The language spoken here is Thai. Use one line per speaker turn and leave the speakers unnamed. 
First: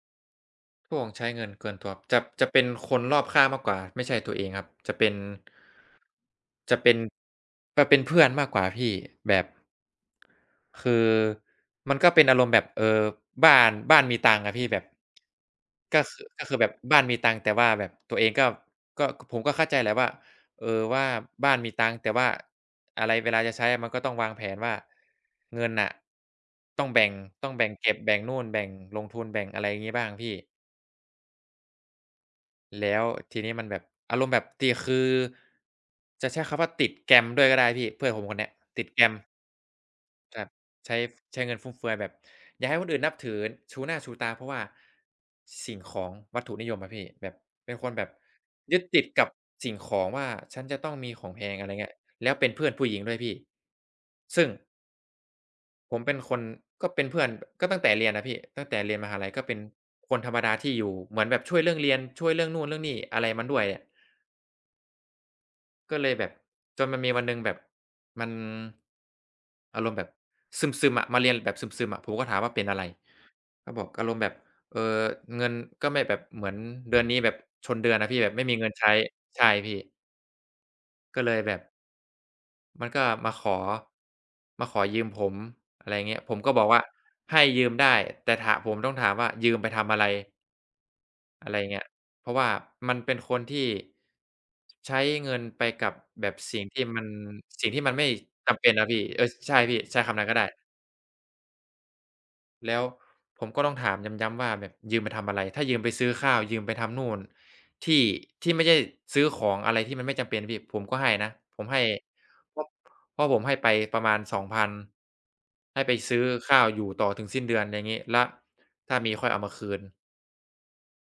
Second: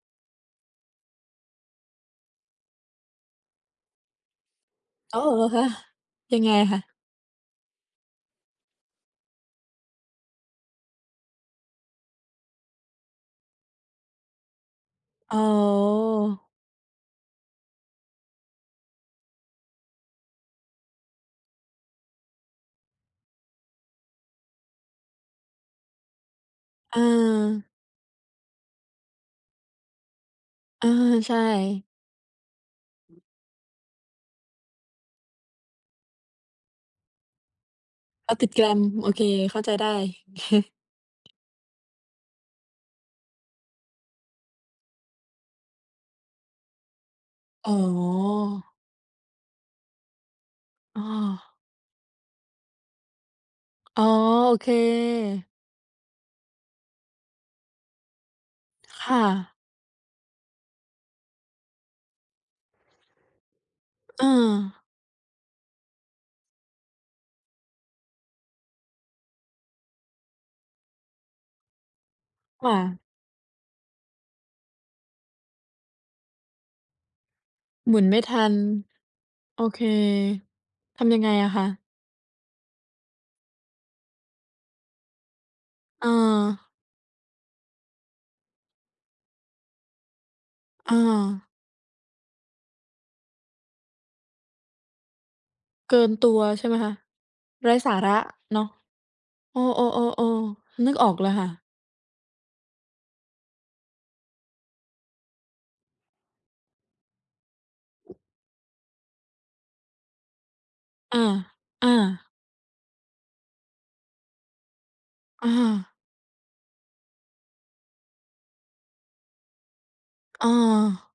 พวกใช้เงินเกินตัว จะ จะเป็นคนรอบข้างมากกว่าไม่ใช่ตัวเองครับ จะเป็
อ
น
้อ เหรอคะ ยังไง
จ
ค
ะ
ะ?
เป็น จะเป็นเพื่อนมากกว่าพี่แบบ คือมันก็เป็นอารมณ์แบบ เออ บ้าน บ้านมีตังค์อะพี่ แบบ
อ๋อ
ก็คือ ก็คือแบบบ้านมีตังค์ แต่ว่าแบบตัวเองก็ ก็ ผมก็เข้าใจแหละว่า เออ ว่าบ้านมีตังค์ แต่ว่าอะไร เวลาจะใช้ มันก็ต้องวางแผนว่า เงินน่ะ ต้องแบ่ง ต้องแบ
เออ
่งเก็บ แบ่งนู่น แบ่งลงทุน แบ่ง อะไรอย่างงี้บ้างพี่
เออ ใช่
แล้วทีนี้มันแบบ อารมณ์แบบตี คือจะใช้คำว่าติดแกลมด้วยก็ได้พี่ เพื่อนผม
อ๋
ค
อ
นเ
ต
น
ิ
ี้
ด
ย
แกลม
ติดแกล
โอ
ม
เค เข้าใจได้
ครับ ใช้ ใช้เงินฟุ่มเฟือยแบบอยากให้คนอื่นนับถือชูหน้าชูตา เพราะว่าสิ่งของวัตถุนิยมอะพี่ แบบเ
อ
ป็
๋
นคนแบบ
อ
ยึดติดกับสิ่งของว่า ฉันจะต้อง
อ้
มีของแพ
อ
ง อะไรเงี้ย แล้วเป็นเพื่อนผู้หญิงด้วยพี่
อ๋อ
ซึ่ง
โอเค
ผมเป็นคน ก็เป็นเพื่อนก็ตั้งแต่เรียนน่ะพี่ ตั้งแต่เรียน
ค
มห
่
าลัย ก็เ
ะ
ป็นคนธรรมดาที่อยู่เหมือนแบบช่วยเรื่องเรียน ช่วยเรื่องนู่นเรื่องนี่ อะไรมันด้วยอะ
เออ
ก็เลยแบบ จนมันมีวันหนึ่งแบบ มันอารมณ์แบบซึม ๆ อะ มาเรียนแบบซึม ๆ อะ ผมก็ถามว่า เป็
ค
น
่
อะไร
ะ
ก็บอกอารมณ์แบบ เอ่อ เงิน ก็ไม่แบบ เหมือนเดือนนี้แบบชนเดื
หม
อน
ุ
น
น
่ะ
ไ
พ
ม
ี
่
่ แบ
ท
บไ
ั
ม่มี
น
เงินใช้ ใช่
โอ
พี
เค
่
ทำย
ก
ั
็
งไ
เ
ง
ลย
อ
แ
ะ
บ
ค
บ
ะ?
มันก็มาขอ มาขอยืมผม อะไร
เ
เงี้ย ผมก็บ
ออ
อกว่า ให้ยืมได้ แต่ถา ผมต้องถามว่า ยืมไปทำอะไร
อา
อะไรอย่างเงี้ย เพราะว่ามันเป็นคนที่ใช้เงินไปกั
เก
บ
ิน
แบ
ตั
บ
ว
สิ
ใ
่
ช
ง
่ไหม
ที่
คะ?
มัน สิ
ไ
่
ร
ง
้
ที่
ส
มั
า
นไม่
ระ
จ
เน
ำ
า
เป
ะ
็นน่ะพี่ เออ ใช
เอ
่พี่ ใช้คำน
อ
ั้นก็ได้
ๆ ๆ ๆ นึกออกเลยค่ะ
แล้วผมก็ต้องถามย้ำ ๆ ว่าแบบยืมไปทำอะไร ถ้ายืมไปซื้อข้าว ยืมไปทำนู่น ที่ ที่ไม่ใช่ซื้อของอะไรที่มันไม่จำเป็นพี่ ผมก็ให้
อา
นะ ผมให้
อา
เพราะ เพราะผมให้ไปประมาณ 2,000
อ
ให้ไ
า
ปซื้อข้าวอยู่ต่อถึงสิ้นเดือนอย่างงี้ แล้วถ้ามีค่อยเอามาคืน
อา